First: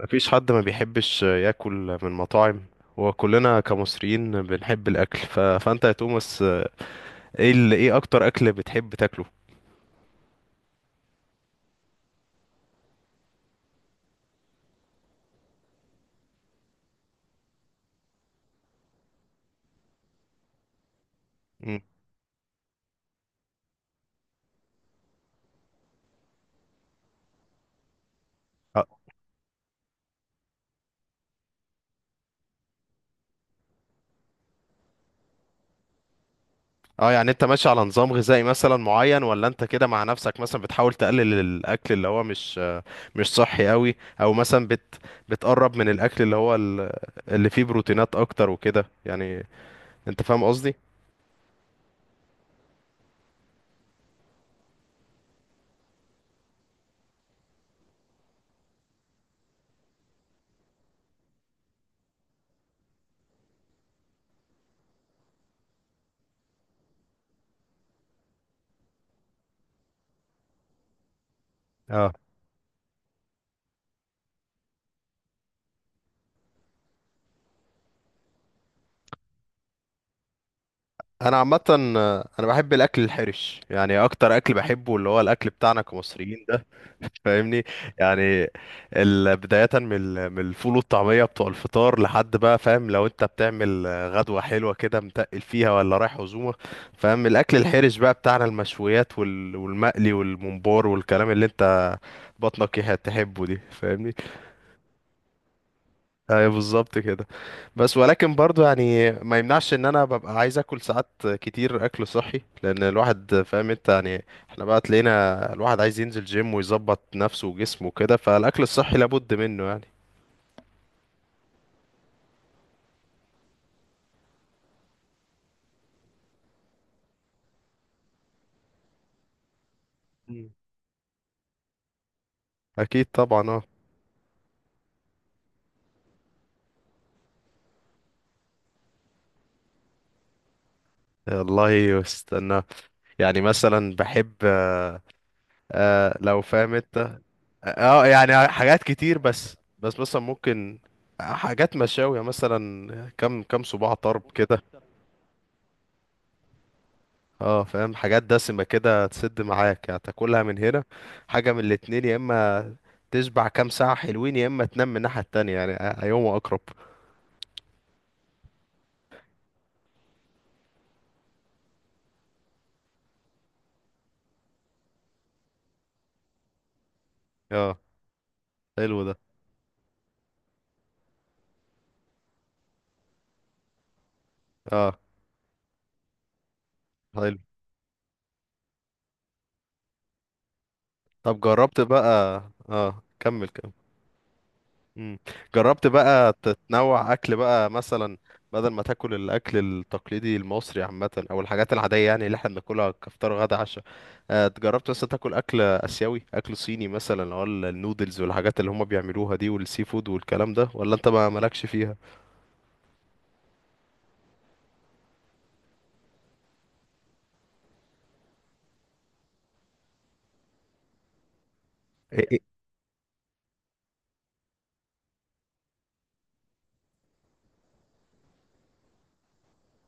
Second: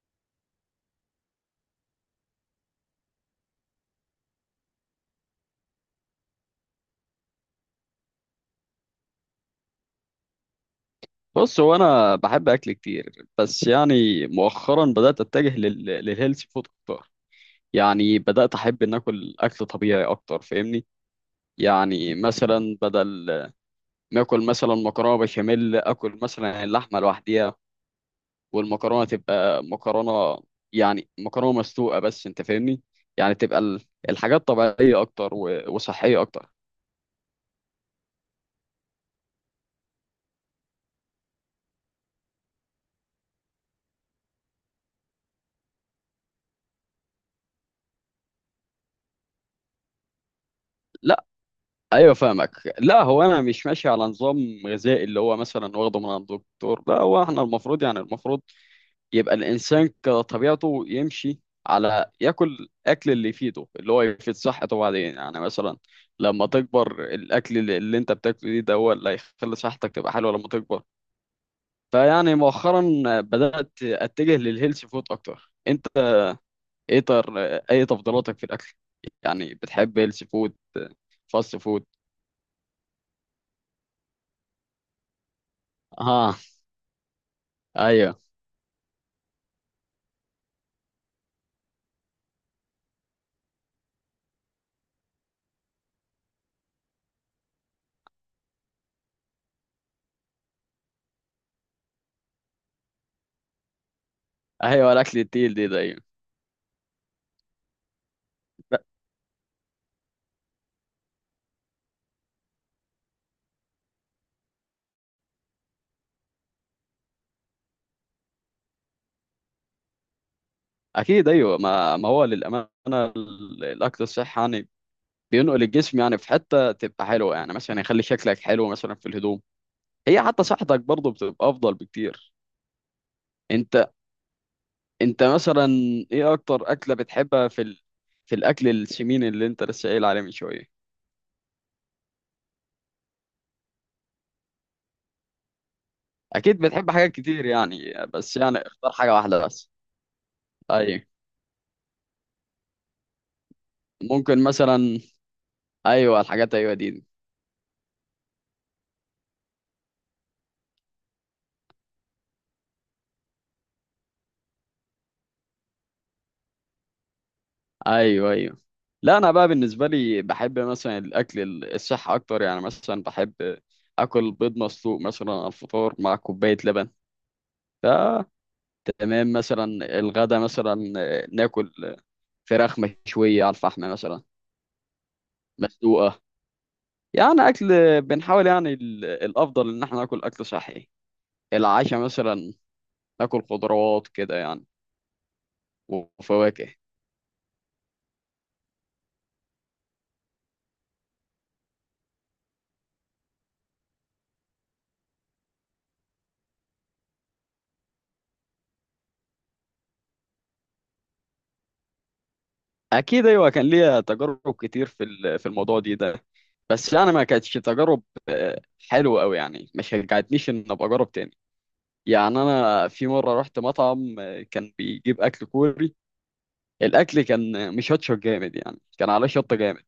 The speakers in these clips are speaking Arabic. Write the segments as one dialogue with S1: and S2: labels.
S1: مفيش حد ما بيحبش ياكل من مطاعم، وكلنا كمصريين بنحب الاكل فانت يا توماس، ايه ايه اكتر اكل بتحب تاكله؟
S2: بص، هو انا بحب اكل كتير، بس يعني مؤخرا بدات اتجه للهيلثي فود اكتر. يعني بدات احب ان اكل اكل طبيعي اكتر، فاهمني؟
S1: مم.
S2: يعني مثلا بدل ما اكل مثلا مكرونه بشاميل، اكل مثلا اللحمه لوحديها
S1: اه
S2: والمكرونه تبقى مكرونه. يعني مكرونه مسلوقه بس، انت فاهمني؟ يعني تبقى الحاجات طبيعيه اكتر وصحيه اكتر.
S1: يعني انت ماشي على نظام غذائي مثلا معين، ولا انت كده مع نفسك مثلا بتحاول تقلل الاكل اللي هو مش مش صحي قوي، او مثلا بتقرب من الاكل اللي هو اللي فيه بروتينات اكتر وكده، يعني انت فاهم قصدي؟
S2: لا، ايوه فاهمك. لا، هو انا مش ماشي على نظام غذائي اللي هو مثلا واخده من عند الدكتور. لا، هو احنا المفروض، يعني المفروض يبقى الانسان كطبيعته يمشي على ياكل الاكل اللي يفيده، اللي هو يفيد صحته. بعدين يعني مثلا لما تكبر، الاكل اللي انت بتاكله ده هو اللي هيخلي صحتك تبقى حلوه لما تكبر.
S1: اه
S2: فيعني مؤخرا بدات اتجه للهيلث فود اكتر. انت ايه اي تفضيلاتك في الاكل؟ يعني بتحب هيلث فود
S1: انا
S2: فاست
S1: عامه
S2: فود؟
S1: انا بحب الاكل الحرش، يعني اكتر اكل بحبه اللي هو الاكل بتاعنا
S2: اه.
S1: كمصريين، فاهمني؟
S2: ايوه،
S1: يعني بداية من من الفول والطعمية بتوع الفطار لحد بقى فاهم، لو انت بتعمل غدوة حلوة كده متقل فيها ولا رايح عزومة، فاهم؟ الأكل الحرش بقى بتاعنا المشويات والمقلي والممبار والكلام اللي انت بطنك تحبه دي، فاهمني؟
S2: ايوه، الاكل التقيل دي ده، أيوة.
S1: ايوه بالظبط كده. بس ولكن برضو،
S2: لا،
S1: يعني ما يمنعش ان انا ببقى عايز اكل ساعات كتير اكل صحي، لان الواحد فاهم انت يعني، احنا بقى تلاقينا الواحد عايز ينزل جيم ويظبط نفسه وجسمه وكده، فالاكل الصحي لابد منه يعني.
S2: اكيد ايوه. ما هو للامانه الاكل الصحي يعني بينقل الجسم يعني في حته تبقى حلوه. يعني مثلا يخلي شكلك حلو مثلا في الهدوم، هي حتى
S1: مم.
S2: صحتك برضه بتبقى افضل بكتير.
S1: اكيد طبعا اه.
S2: انت انت مثلا، ايه اكتر اكله بتحبها في في الاكل السمين اللي انت لسه قايل عليه من شويه؟
S1: والله استنى، يعني مثلا بحب لو
S2: اكيد
S1: فاهم
S2: بتحب
S1: انت.
S2: حاجات
S1: اه
S2: كتير يعني، بس
S1: يعني
S2: يعني
S1: حاجات
S2: اختار حاجه
S1: كتير،
S2: واحده
S1: بس
S2: بس.
S1: بس مثلا ممكن
S2: ايوه،
S1: حاجات مشاوية، مثلا كم صباع طرب
S2: ممكن
S1: كده.
S2: مثلا. ايوه، الحاجات ايوه دي.
S1: اه فاهم، حاجات دسمة كده تسد معاك يعني، تاكلها من هنا حاجة من الاتنين، يا اما تشبع كام ساعة حلوين، يا اما تنام من الناحية التانية يعني، أيهما أقرب؟
S2: ايوه، ايوه. لا، انا بقى بالنسبه لي بحب مثلا الاكل الصحي اكتر. يعني مثلا بحب اكل بيض مسلوق مثلا على الفطار مع كوبايه لبن.
S1: اه
S2: ف
S1: حلو ده.
S2: تمام. مثلا الغدا مثلا ناكل فراخ مشويه على الفحم مثلا،
S1: اه
S2: مسلوقه.
S1: حلو.
S2: يعني اكل، بنحاول يعني الافضل ان احنا ناكل اكل صحي.
S1: طب جربت
S2: العشاء
S1: بقى.
S2: مثلا
S1: اه
S2: ناكل
S1: كمل.
S2: خضروات كده يعني،
S1: مم. جربت بقى
S2: وفواكه.
S1: تتنوع اكل بقى، مثلا بدل ما تاكل الاكل التقليدي المصري عامه، او الحاجات العاديه يعني اللي احنا بناكلها كفطار غدا عشاء، جربت بس تاكل اكل اسيوي، اكل صيني مثلا، اللي هو النودلز والحاجات اللي هم بيعملوها دي، والسي فود والكلام ده، ولا انت ما مالكش فيها؟
S2: اكيد ايوه، كان ليا تجارب كتير في في الموضوع دي ده، بس يعني ما كانتش تجارب آه، حلوه قوي. يعني ما شجعتنيش ان ابقى اجرب تاني.
S1: إيه إيه؟
S2: يعني انا في مره رحت مطعم آه، كان بيجيب اكل كوري. الاكل كان مشطشط جامد، يعني كان عليه شطه جامد.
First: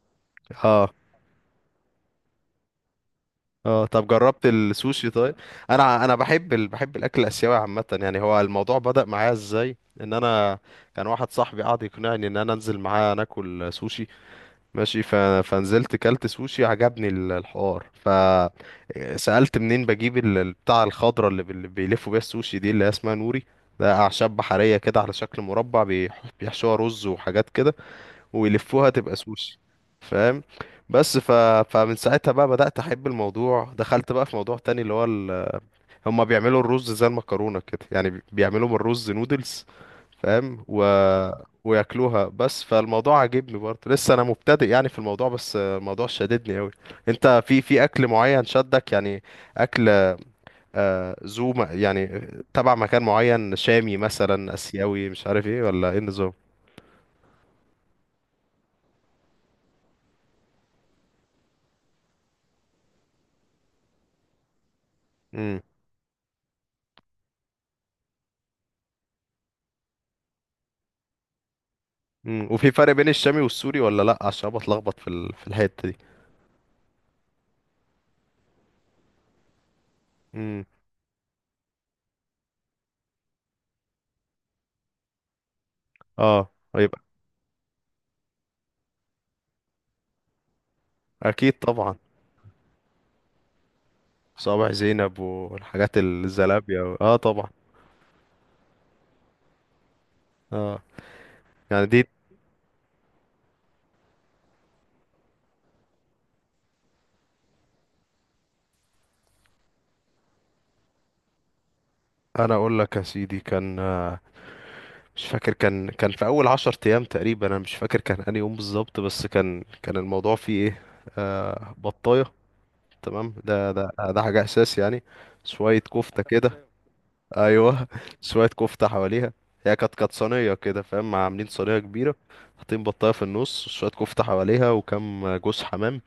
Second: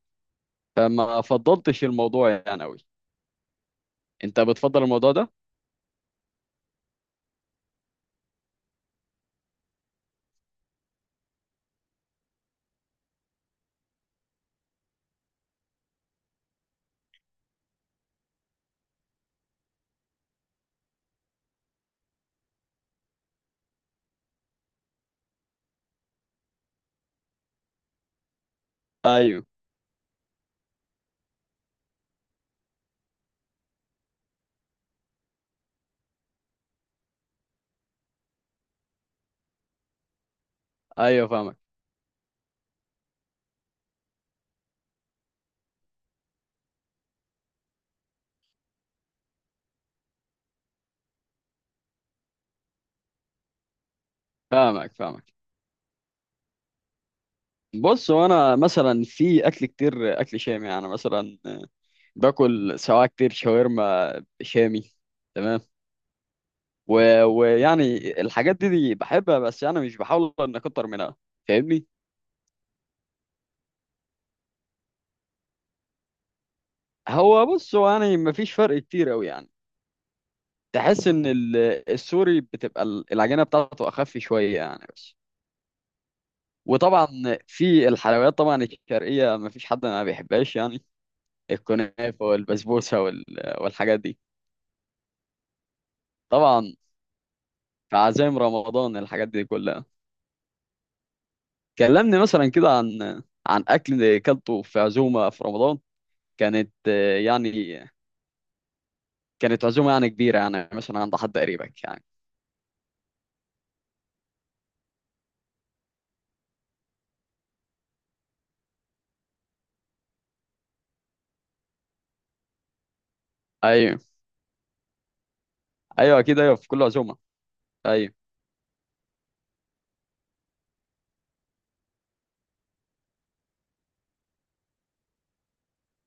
S1: اه
S2: فما فضلتش الموضوع يعني قوي.
S1: اه. طب
S2: انت
S1: جربت
S2: بتفضل
S1: السوشي
S2: الموضوع ده؟
S1: طيب؟ انا بحب بحب الاكل الاسيوي عامه، يعني هو الموضوع بدأ معايا ازاي؟ ان انا كان واحد صاحبي قعد يقنعني ان انا انزل معاه ناكل سوشي ماشي، فنزلت كلت سوشي، عجبني الحوار، فسألت منين بجيب بتاع الخضرة اللي بيلفوا بيها السوشي دي اللي هي اسمها نوري، ده أعشاب بحرية كده على شكل مربع، بيحشوها رز وحاجات كده ويلفوها تبقى
S2: ايوه.
S1: سوشي، فاهم؟ بس ف... فمن ساعتها بقى بدأت أحب الموضوع، دخلت بقى في موضوع تاني اللي هو هما بيعملوا الرز زي المكرونة كده، يعني بيعملوا من الرز نودلز، فاهم؟
S2: ايوه فاهمك،
S1: وياكلوها بس، فالموضوع عاجبني برضه، لسه انا مبتدئ يعني في الموضوع، بس الموضوع شددني قوي. انت في اكل معين شدك يعني؟ اكل يعني تبع مكان معين، شامي مثلا،
S2: فاهمك
S1: اسيوي، مش
S2: فاهمك
S1: عارف ايه، ولا ايه النظام؟
S2: بص، وانا مثلا في اكل كتير، اكل شامي يعني مثلا آه، باكل سواء كتير شاورما شامي.
S1: امم.
S2: تمام. ويعني الحاجات دي بحبها، بس يعني مش بحاول ان اكتر منها، فاهمني؟
S1: امم، وفي فرق بين الشامي والسوري ولا لا؟ عشان أنا بتلخبط في في الحتة دي.
S2: هو بص، هو يعني مفيش فرق كتير قوي يعني.
S1: امم.
S2: تحس ان السوري بتبقى العجينه بتاعته اخف شويه يعني، بس.
S1: اه يبقى.
S2: وطبعا في الحلويات طبعا الشرقيه مفيش حد ما بيحبهاش يعني،
S1: اكيد طبعا.
S2: الكنافه والبسبوسه والحاجات دي.
S1: صابع زينب والحاجات،
S2: طبعا
S1: الزلابية اه طبعا.
S2: في عزايم رمضان الحاجات دي كلها.
S1: اه يعني دي،
S2: كلمني مثلا كده عن عن اكل كلته في عزومه في رمضان. كانت آه، يعني كانت عزومه يعني كبيره يعني مثلا عند حد قريبك يعني؟
S1: انا اقول لك يا سيدي، كان آه، مش فاكر، كان في اول 10 ايام تقريبا، انا مش فاكر كان انهي يوم بالظبط، بس كان الموضوع فيه ايه؟ آه بطاية تمام، ده ده
S2: ايوه،
S1: ده حاجة اساس يعني، شوية
S2: ايوه،
S1: كفتة
S2: اكيد
S1: كده.
S2: ايوه، في كل عزومه.
S1: ايوه
S2: ايوه،
S1: شوية كفتة حواليها، هي كانت صينية كده، فاهم؟ عاملين صينية كبيرة، حاطين بطاية في النص، شوية كفتة حواليها وكم جوز حمام،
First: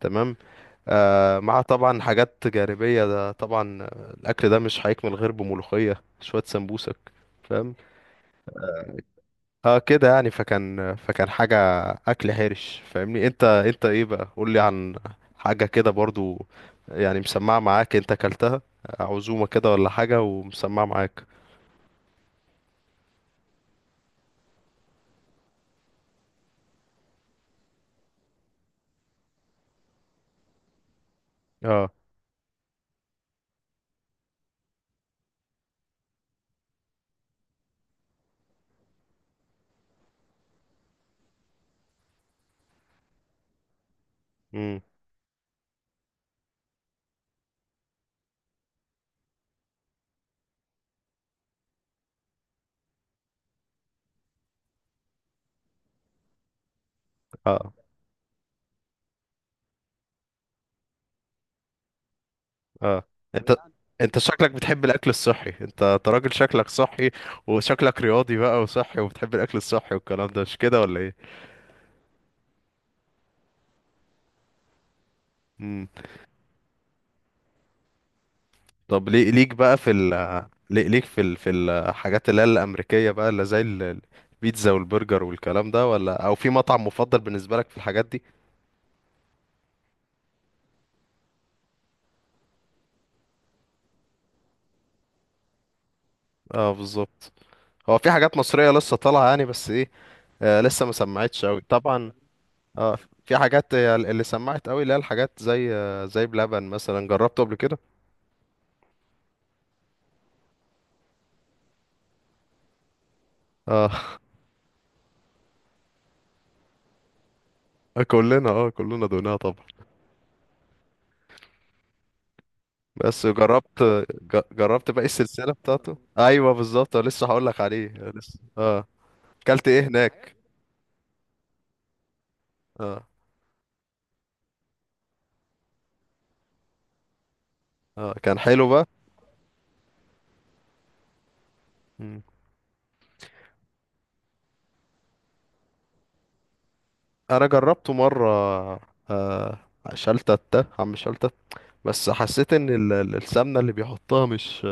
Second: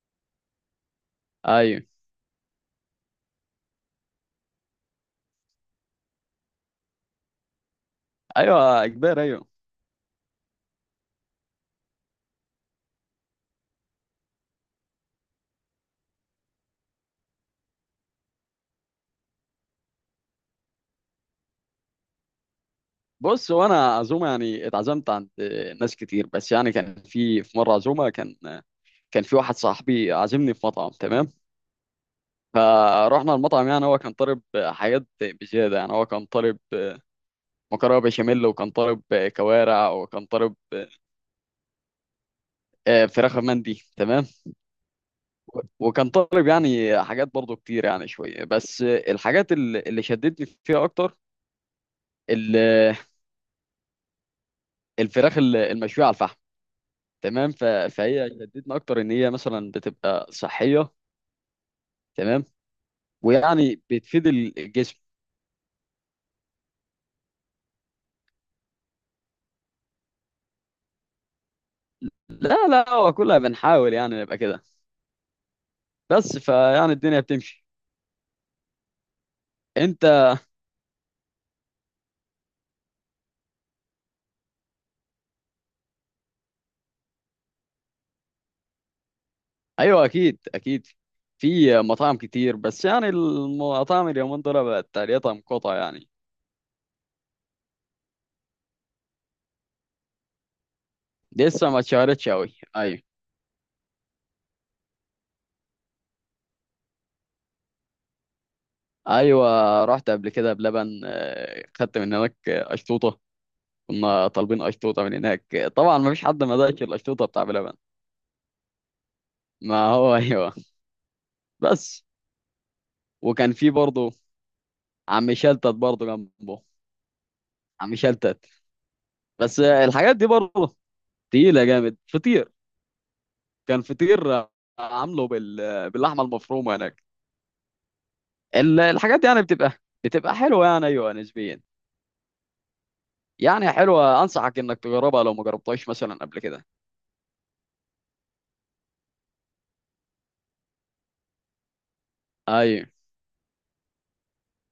S1: تمام، مع
S2: ايوه،
S1: طبعا حاجات جانبية ده طبعا، الأكل ده مش هيكمل غير بملوخية شوية سمبوسك، فاهم؟
S2: ايوه، كبير ايوه.
S1: اه كده يعني، فكان حاجة أكل حرش فاهمني. انت انت ايه بقى؟ قولي عن حاجة كده برضو، يعني مسمعة معاك انت أكلتها، عزومة كده ولا حاجة ومسمعة معاك.
S2: بص، وانا عزومه يعني اتعزمت عند ناس كتير، بس يعني كان في مره عزومه، كان في واحد صاحبي عازمني في مطعم، تمام.
S1: اه.
S2: فروحنا المطعم، يعني هو كان طالب حاجات بزياده. يعني هو كان طالب مكرونه بشاميل، وكان طالب كوارع، وكان طالب آه، فراخ مندي، تمام.
S1: امم.
S2: وكان طالب يعني حاجات برضو كتير يعني شوية. بس الحاجات اللي شدتني فيها أكتر ال- الفراخ المشوية على الفحم، تمام.
S1: اه.
S2: فهي شدتني أكتر إن هي مثلا بتبقى صحية، تمام.
S1: اه. انت
S2: ويعني
S1: انت
S2: بتفيد
S1: شكلك بتحب
S2: الجسم.
S1: الأكل الصحي، انت أنت راجل شكلك صحي وشكلك رياضي بقى وصحي، وبتحب الأكل الصحي والكلام ده، مش كده ولا؟
S2: لا لا، هو كلها بنحاول يعني نبقى كده،
S1: ايه
S2: بس فيعني الدنيا بتمشي.
S1: طب ليك بقى في
S2: أنت،
S1: ليك في في الحاجات اللي هي الأمريكية بقى، اللي زي البيتزا والبرجر والكلام ده، ولا أو في مطعم مفضل بالنسبة لك في الحاجات دي؟
S2: أيوه أكيد أكيد، في مطاعم كتير، بس يعني المطاعم اليومين دول بقت تقريبا مقاطعة يعني.
S1: اه بالظبط. هو في حاجات مصرية لسه طالعة يعني، بس ايه، آه لسه ما سمعتش أوي
S2: لسه ما
S1: طبعا.
S2: اتشهرتش أوي،
S1: اه
S2: أيوه.
S1: في حاجات هي اللي سمعت أوي، اللي هي الحاجات زي زي بلبن مثلا، جربته قبل كده؟
S2: ايوه، رحت قبل كده بلبن آه، خدت من هناك آه، اشطوطه.
S1: اه
S2: كنا طالبين اشطوطه من هناك آه، طبعا ما فيش حد ما دقش الاشطوطه بتاع بلبن.
S1: كلنا، اه كلنا دوقناها طبعا.
S2: ما هو ايوه. بس،
S1: بس
S2: وكان في
S1: جربت،
S2: برضه
S1: جربت باقي
S2: عم
S1: السلسلة
S2: شلتت
S1: بتاعته؟
S2: برضه
S1: ايوه
S2: جنبه،
S1: بالظبط لسه هقول لك عليه،
S2: عم
S1: لسه
S2: شلتت.
S1: اه.
S2: بس
S1: اكلت ايه
S2: آه، الحاجات دي
S1: هناك؟
S2: برضه تقيله جامد، فطير.
S1: اه
S2: كان فطير آه، عامله بال آه، باللحمه المفرومه هناك.
S1: اه كان حلو بقى.
S2: الحاجات دي يعني بتبقى حلوه يعني، ايوه نسبيا.
S1: مم.
S2: يعني حلوه، انصحك انك تجربها لو ما جربتهاش مثلا قبل كده.
S1: انا جربته مره آه شلتت عم شلتت، بس حسيت ان
S2: ايوه،
S1: السمنه اللي بيحطها مش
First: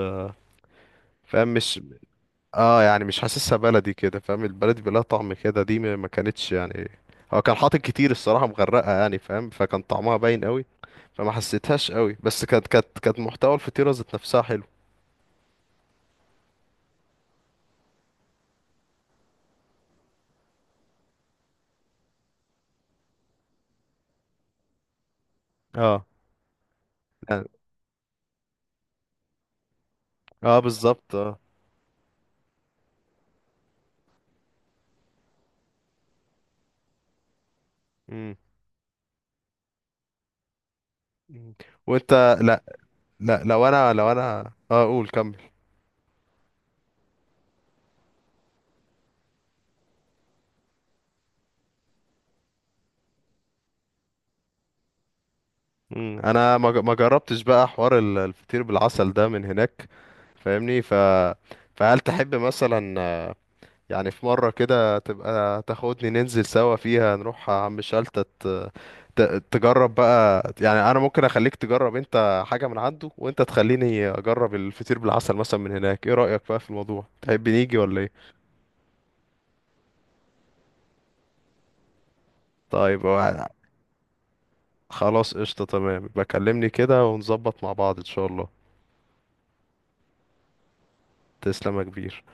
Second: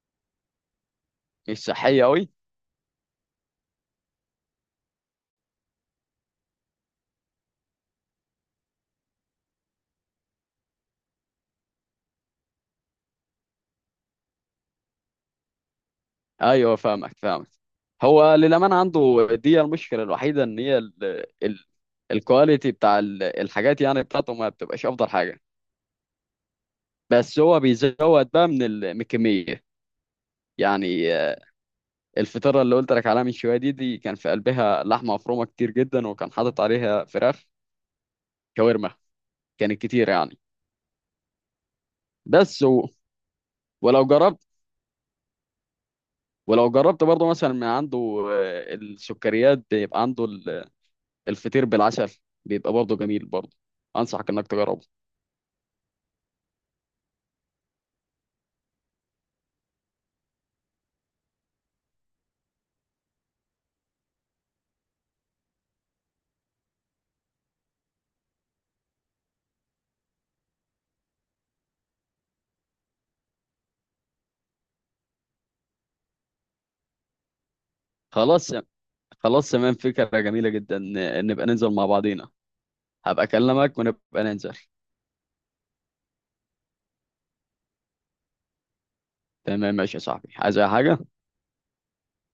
S1: فاهم
S2: مش
S1: مش،
S2: صحيه قوي.
S1: اه يعني مش حاسسها بلدي كده، فاهم؟ البلدي بلا طعم كده، دي ما كانتش يعني، هو كان حاطط كتير الصراحه مغرقه يعني فاهم، فكان طعمها باين قوي، فما حسيتهاش قوي، بس كانت محتوى الفطيره ذات نفسها حلو.
S2: ايوه فاهمك فاهمك. هو للامانه عنده دي المشكله الوحيده، ان هي ال... الكواليتي بتاع الحاجات يعني بتاعته ما بتبقاش افضل حاجه،
S1: اه
S2: بس
S1: يعني.
S2: هو بيزود بقى من من الكميه.
S1: اه بالظبط
S2: يعني
S1: اه.
S2: آه، الفطيره اللي قلت لك عليها من شويه دي كان في قلبها لحمه مفرومه كتير جدا، وكان حاطط عليها فراخ
S1: مم.
S2: شاورما، كانت كتير يعني.
S1: مم. وانت؟ لا
S2: بس
S1: لا، لو انا
S2: ولو
S1: لو
S2: جربت
S1: انا اه قول كمل.
S2: ولو جربت برضه مثلا من عنده آه، السكريات بيبقى عنده الفطير بالعسل، بيبقى برضه جميل برضه، انصحك انك تجربه.
S1: مم. انا ما جربتش بقى حوار الفطير بالعسل ده من هناك، فاهمني؟ فهل تحب مثلا، يعني في مرة كده تبقى تاخدني ننزل سوا فيها نروح عم شلتت، ت... تجرب بقى، يعني انا ممكن اخليك تجرب انت حاجة من عنده، وانت تخليني اجرب الفطير بالعسل مثلا من هناك، ايه رأيك بقى في الموضوع؟ تحب نيجي ولا ايه؟
S2: خلاص خلاص تمام، فكرة جميلة جدا. نبقى ننزل مع بعضينا،
S1: طيب
S2: هبقى
S1: هو-
S2: اكلمك ونبقى ننزل.
S1: خلاص قشطة تمام، بكلمني كده ونظبط مع بعض ان شاء الله.
S2: تمام، ماشي يا صاحبي، عايز اي حاجة؟
S1: تسلم يا كبير.